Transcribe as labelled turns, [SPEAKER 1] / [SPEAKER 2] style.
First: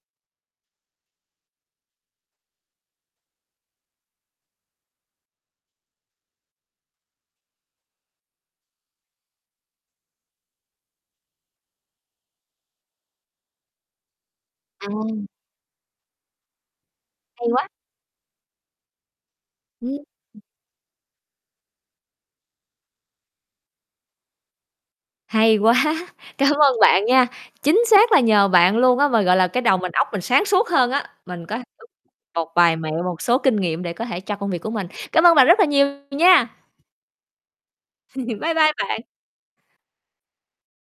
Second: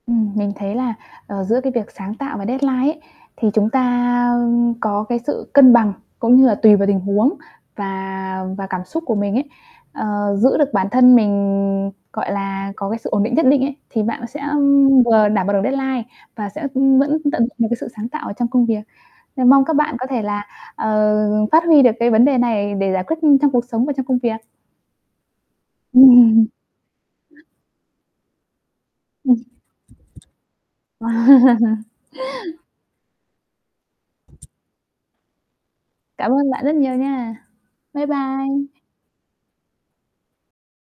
[SPEAKER 1] Ừm, mình thấy là, ờ, giữa cái việc sáng tạo và deadline ấy thì chúng ta, ưm, có cái sự cân bằng, cũng như là tùy vào tình huống và và cảm xúc của mình ấy, ờ, giữ được bản thân mình, gọi là, có cái sự ổn định nhất định ấy thì bạn sẽ
[SPEAKER 2] Ừm.
[SPEAKER 1] vừa đảm bảo được deadline và sẽ vẫn tận dụng
[SPEAKER 2] Hay
[SPEAKER 1] được
[SPEAKER 2] quá.
[SPEAKER 1] cái sự sáng tạo ở trong công việc. Nên mong các bạn
[SPEAKER 2] Ừm.
[SPEAKER 1] có thể là, ờ, phát huy được cái vấn đề này để giải quyết trong cuộc sống và trong công việc.
[SPEAKER 2] Hay quá. Cám ơn bạn nha, chính xác là nhờ bạn luôn á, mà,
[SPEAKER 1] Ừm.
[SPEAKER 2] gọi là, cái đầu mình óc mình sáng suốt hơn á,
[SPEAKER 1] Wow.
[SPEAKER 2] mình có [unintelligible] một vài mẹo, một số kinh nghiệm để có thể cho công việc của mình. Cảm ơn bạn rất là nhiều
[SPEAKER 1] Cảm
[SPEAKER 2] nha.
[SPEAKER 1] ơn bạn rất nhiều nha. Bye
[SPEAKER 2] Bye
[SPEAKER 1] bye.
[SPEAKER 2] bye bạn.